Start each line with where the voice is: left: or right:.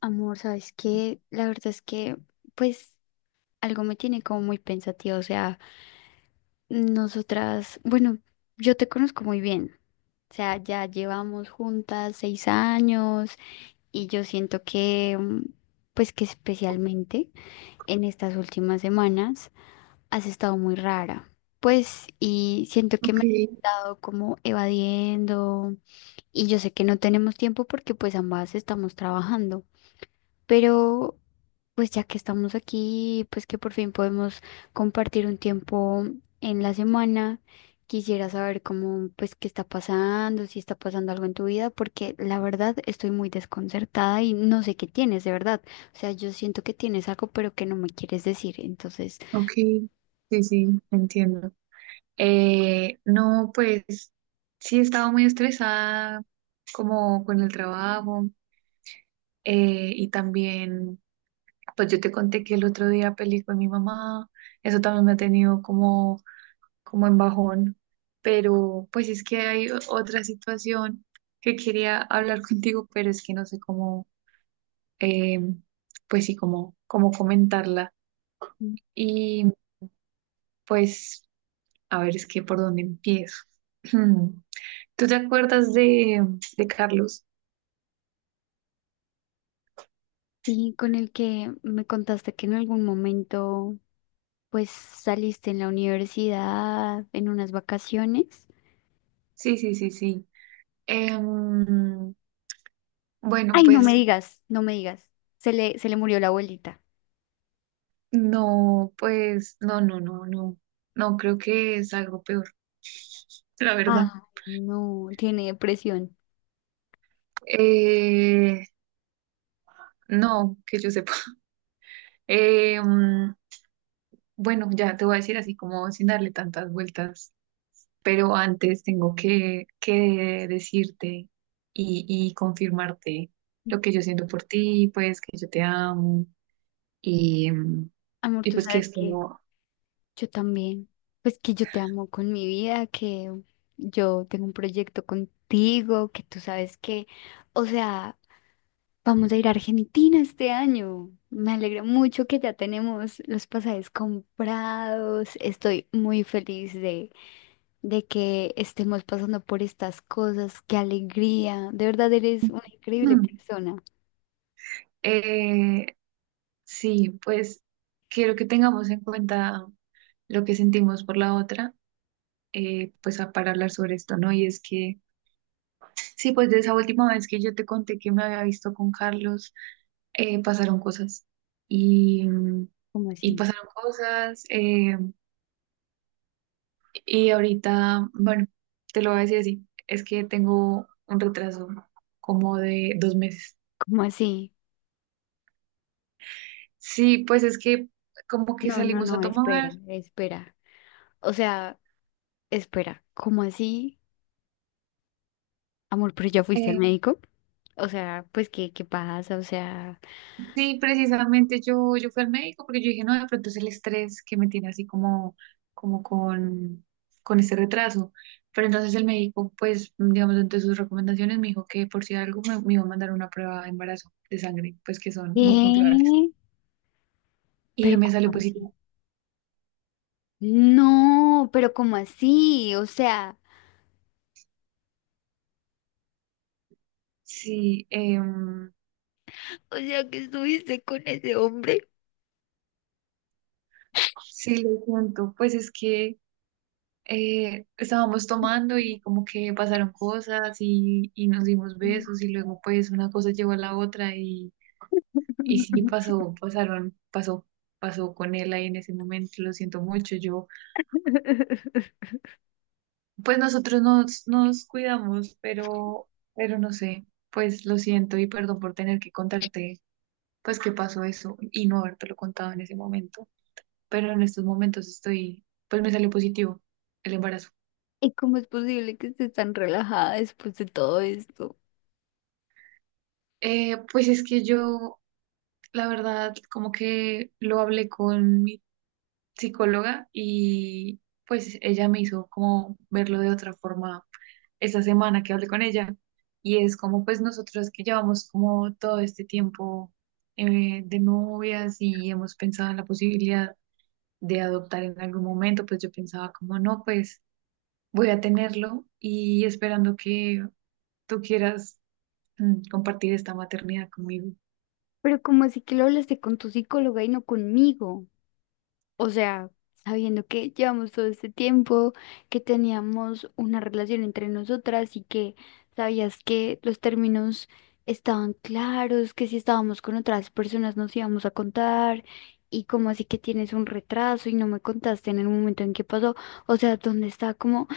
left: Amor, ¿sabes qué? La verdad es que, pues, algo me tiene como muy pensativa. O sea, nosotras, bueno, yo te conozco muy bien. O sea, ya llevamos juntas 6 años y yo siento que, pues, que especialmente en estas últimas semanas has estado muy rara. Pues, y siento que
right: Ok,
left: me has estado como evadiendo y yo sé que no tenemos tiempo porque, pues, ambas estamos trabajando. Pero pues ya que estamos aquí, pues que por fin podemos compartir un tiempo en la semana, quisiera saber cómo, pues qué está pasando, si está pasando algo en tu vida, porque la verdad estoy muy desconcertada y no sé qué tienes, de verdad. O sea, yo siento que tienes algo, pero que no me quieres decir. Entonces,
right: ok, sí, sí, entiendo. No, pues sí he estado muy estresada como con el trabajo y también, pues yo te conté que el otro día peleé con mi mamá, eso también me ha tenido como, como en bajón, pero pues es que hay otra situación que quería hablar contigo, pero es que no sé cómo, eh, pues sí, cómo, cómo comentarla y pues a ver, es que por dónde empiezo. ¿Tú te acuerdas de Carlos?
left: y con el que me contaste que en algún momento, pues saliste en la universidad, en unas vacaciones.
right: Sí, sí, sí, sí. Em, bueno,
left: Ay, no me digas, no me digas. Se le murió la abuelita.
right: pues no, no, no, no. No creo que es algo peor, la verdad.
left: Ah, no, tiene depresión.
right: Eh, no, que yo sepa. Em, bueno, ya te voy a decir así como sin darle tantas vueltas, pero antes tengo que decirte y confirmarte lo que yo siento por ti, pues que yo te amo.
left: Amor,
right: Y
left: tú
right: pues que
left: sabes
right: esto
left: que
right: no.
left: yo también, pues que yo te amo con mi vida, que yo tengo un proyecto contigo, que tú sabes que, o sea, vamos a ir a Argentina este año. Me alegra mucho que ya tenemos los pasajes comprados. Estoy muy feliz de que estemos pasando por estas cosas. Qué alegría. De verdad eres una increíble
right: Mm.
left: persona.
right: Eh, sí, pues quiero que tengamos en cuenta lo que sentimos por la otra, pues para hablar sobre esto, ¿no? Y es que, sí, pues de esa última vez que yo te conté que me había visto con Carlos, pasaron cosas. Y, mm,
left: ¿Cómo
right: y
left: así?
right: pasaron cosas. Y ahorita, bueno, te lo voy a decir así, es que tengo un retraso como de dos meses.
left: ¿Cómo así?
right: Sí, pues es que como que
left: No, no,
right: salimos a
left: no, espera,
right: tomar.
left: espera. O sea, espera, ¿cómo así? Amor, pero ya fuiste al
right: Eh,
left: médico. O sea, pues, ¿qué, qué pasa? O sea,
right: sí, precisamente yo fui al médico porque yo dije, no, de pronto es el estrés que me tiene así como, como con este retraso. Pero entonces el médico, pues, digamos, entre sus recomendaciones me dijo que por si algo me iba a mandar una prueba de embarazo de sangre, pues que son muy confiables.
left: ¿qué?
right: Y
left: ¿Pero
right: me
left: cómo
right: salió
left: así?
right: positivo.
left: No, pero ¿cómo así?
right: Sí,
left: O sea, que estuviste con ese hombre.
right: sí, lo cuento. Pues es que estábamos tomando y como que pasaron cosas y nos dimos besos y luego pues una cosa llevó a la otra. Y sí pasó, pasaron, pasó, pasó con él ahí en ese momento, lo siento mucho. Yo, pues nosotros nos cuidamos, pero no sé, pues lo siento y perdón por tener que contarte, pues que pasó eso y no habértelo contado en ese momento. Pero en estos momentos estoy, pues me salió positivo el embarazo.
left: ¿Y cómo es posible que estés tan relajada después de todo esto?
right: Pues es que yo, la verdad, como que lo hablé con mi psicóloga y pues ella me hizo como verlo de otra forma esa semana que hablé con ella y es como pues nosotros que llevamos como todo este tiempo de novias y hemos pensado en la posibilidad de adoptar en algún momento, pues yo pensaba como no, pues voy a tenerlo y esperando que tú quieras compartir esta maternidad conmigo.
left: Pero ¿cómo así que lo hablaste con tu psicóloga y no conmigo? O sea, sabiendo que llevamos todo este tiempo, que teníamos una relación entre nosotras y que sabías que los términos estaban claros, que si estábamos con otras personas nos íbamos a contar y como así que tienes un retraso y no me contaste en el momento en que pasó. O sea, ¿dónde está como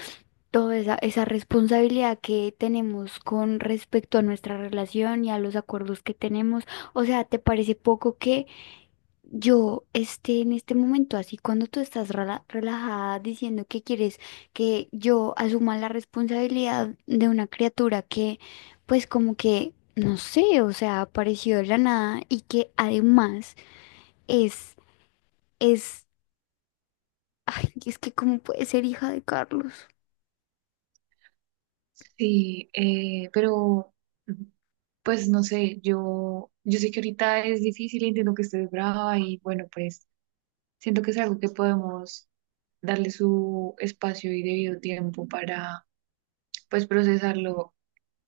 left: toda esa, esa responsabilidad que tenemos con respecto a nuestra relación y a los acuerdos que tenemos? O sea, ¿te parece poco que... Yo, este, en este momento, así cuando tú estás relajada diciendo que quieres que yo asuma la responsabilidad de una criatura que, pues como que, no sé, o sea, apareció de la nada y que además es, es, ay, es que cómo puede ser hija de Carlos.
right: Sí, pero mm, pues no sé, yo sé que ahorita es difícil, entiendo que estés brava y bueno, pues siento que es algo que podemos darle su espacio y debido tiempo para, pues, procesarlo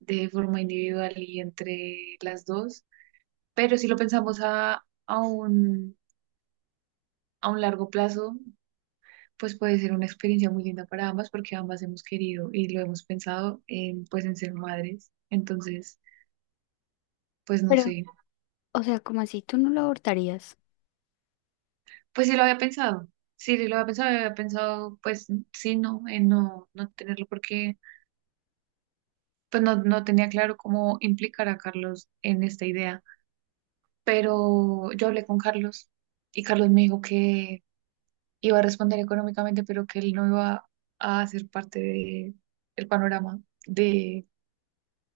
right: de forma individual y entre las dos. Pero si lo pensamos a un largo plazo, pues puede ser una experiencia muy linda para ambas porque ambas hemos querido y lo hemos pensado en, pues, en ser madres. Entonces, pues no
left: Pero,
right: sé,
left: o sea, como así, tú no la abortarías.
right: pues sí lo había pensado. Sí, sí lo había pensado, pues sí, no, en no, no tenerlo porque pues no, no tenía claro cómo implicar a Carlos en esta idea, pero yo hablé con Carlos y Carlos me dijo que iba a responder económicamente, pero que él no iba a hacer parte de el panorama de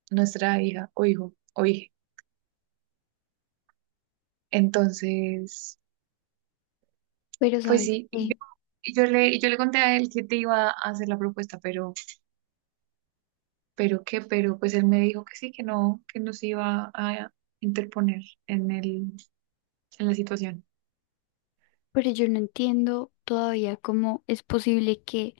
right: nuestra hija o hijo o hija. Entonces,
left: Pero,
right: pues
left: ¿sabes
right: sí, yo,
left: qué?
right: y yo le conté a él que te iba a hacer la propuesta, pero qué, pero pues él me dijo que sí, que no se iba a interponer en el, en la situación.
left: Pero yo no entiendo todavía cómo es posible que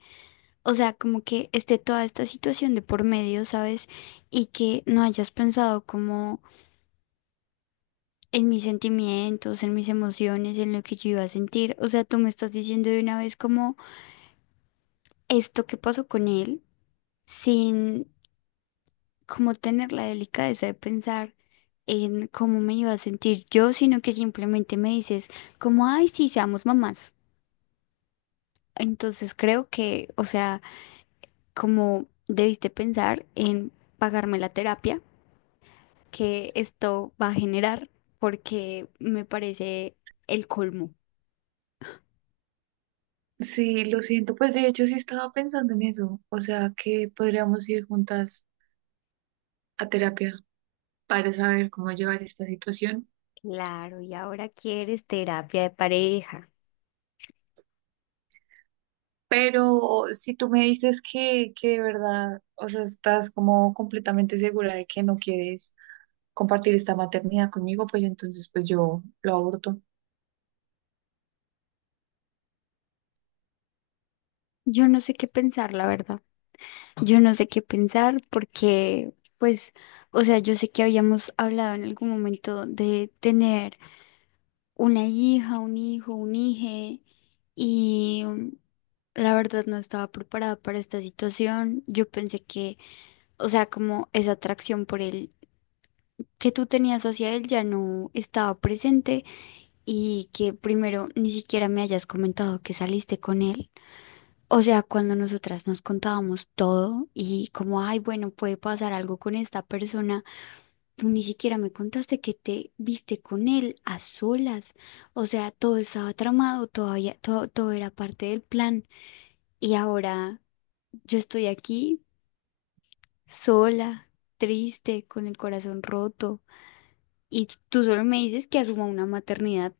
left: o sea, como que esté toda esta situación de por medio, ¿sabes? Y que no hayas pensado como en mis sentimientos, en mis emociones, en lo que yo iba a sentir. O sea, tú me estás diciendo de una vez como esto que pasó con él, sin como tener la delicadeza de pensar en cómo me iba a sentir yo, sino que simplemente me dices como, ay, sí, seamos mamás. Entonces creo que, o sea, como debiste pensar en pagarme la terapia que esto va a generar, porque me parece el colmo.
right: Sí, lo siento, pues de hecho sí estaba pensando en eso, o sea que podríamos ir juntas a terapia para saber cómo llevar esta situación,
left: Claro, y ahora quieres terapia de pareja.
right: pero si tú me dices que de verdad, o sea, estás como completamente segura de que no quieres compartir esta maternidad conmigo, pues entonces pues yo lo aborto.
left: Yo no sé qué pensar, la verdad. Yo no sé qué pensar porque, pues, o sea, yo sé que habíamos hablado en algún momento de tener una hija, un hijo, un hije, y la verdad no estaba preparada para esta situación. Yo pensé que, o sea, como esa atracción por él que tú tenías hacia él ya no estaba presente y que primero ni siquiera me hayas comentado que saliste con él. O sea, cuando nosotras nos contábamos todo y como, ay, bueno, puede pasar algo con esta persona, tú ni siquiera me contaste que te viste con él a solas. O sea, todo estaba tramado, todavía, todo, todo era parte del plan. Y ahora yo estoy aquí sola, triste, con el corazón roto. Y tú solo me dices que asuma una maternidad.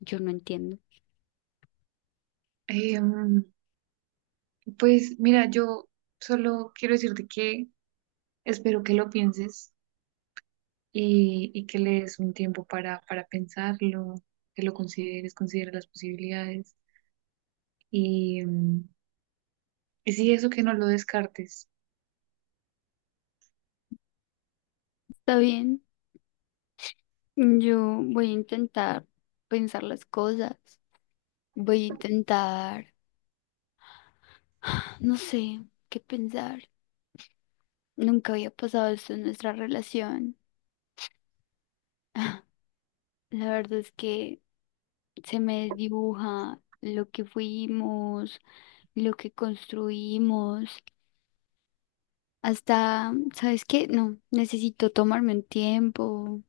left: Yo no entiendo.
right: Em, pues mira, yo solo quiero decirte que espero que lo pienses y que le des un tiempo para pensarlo, que lo consideres, considera las posibilidades y, mm, y sí, eso que no lo descartes.
left: Está bien, yo voy a intentar pensar las cosas. Voy a intentar, no sé qué pensar. Nunca había pasado esto en nuestra relación. La verdad es que se me desdibuja lo que fuimos, lo que construimos. Hasta, ¿sabes qué? No, necesito tomarme un tiempo,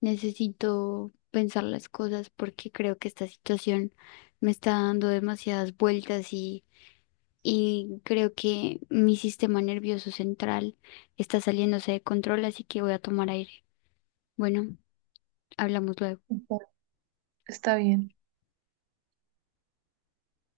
left: necesito pensar las cosas porque creo que esta situación me está dando demasiadas vueltas y creo que mi sistema nervioso central está saliéndose de control, así que voy a tomar aire. Bueno, hablamos luego.
right: Exacto. Está bien.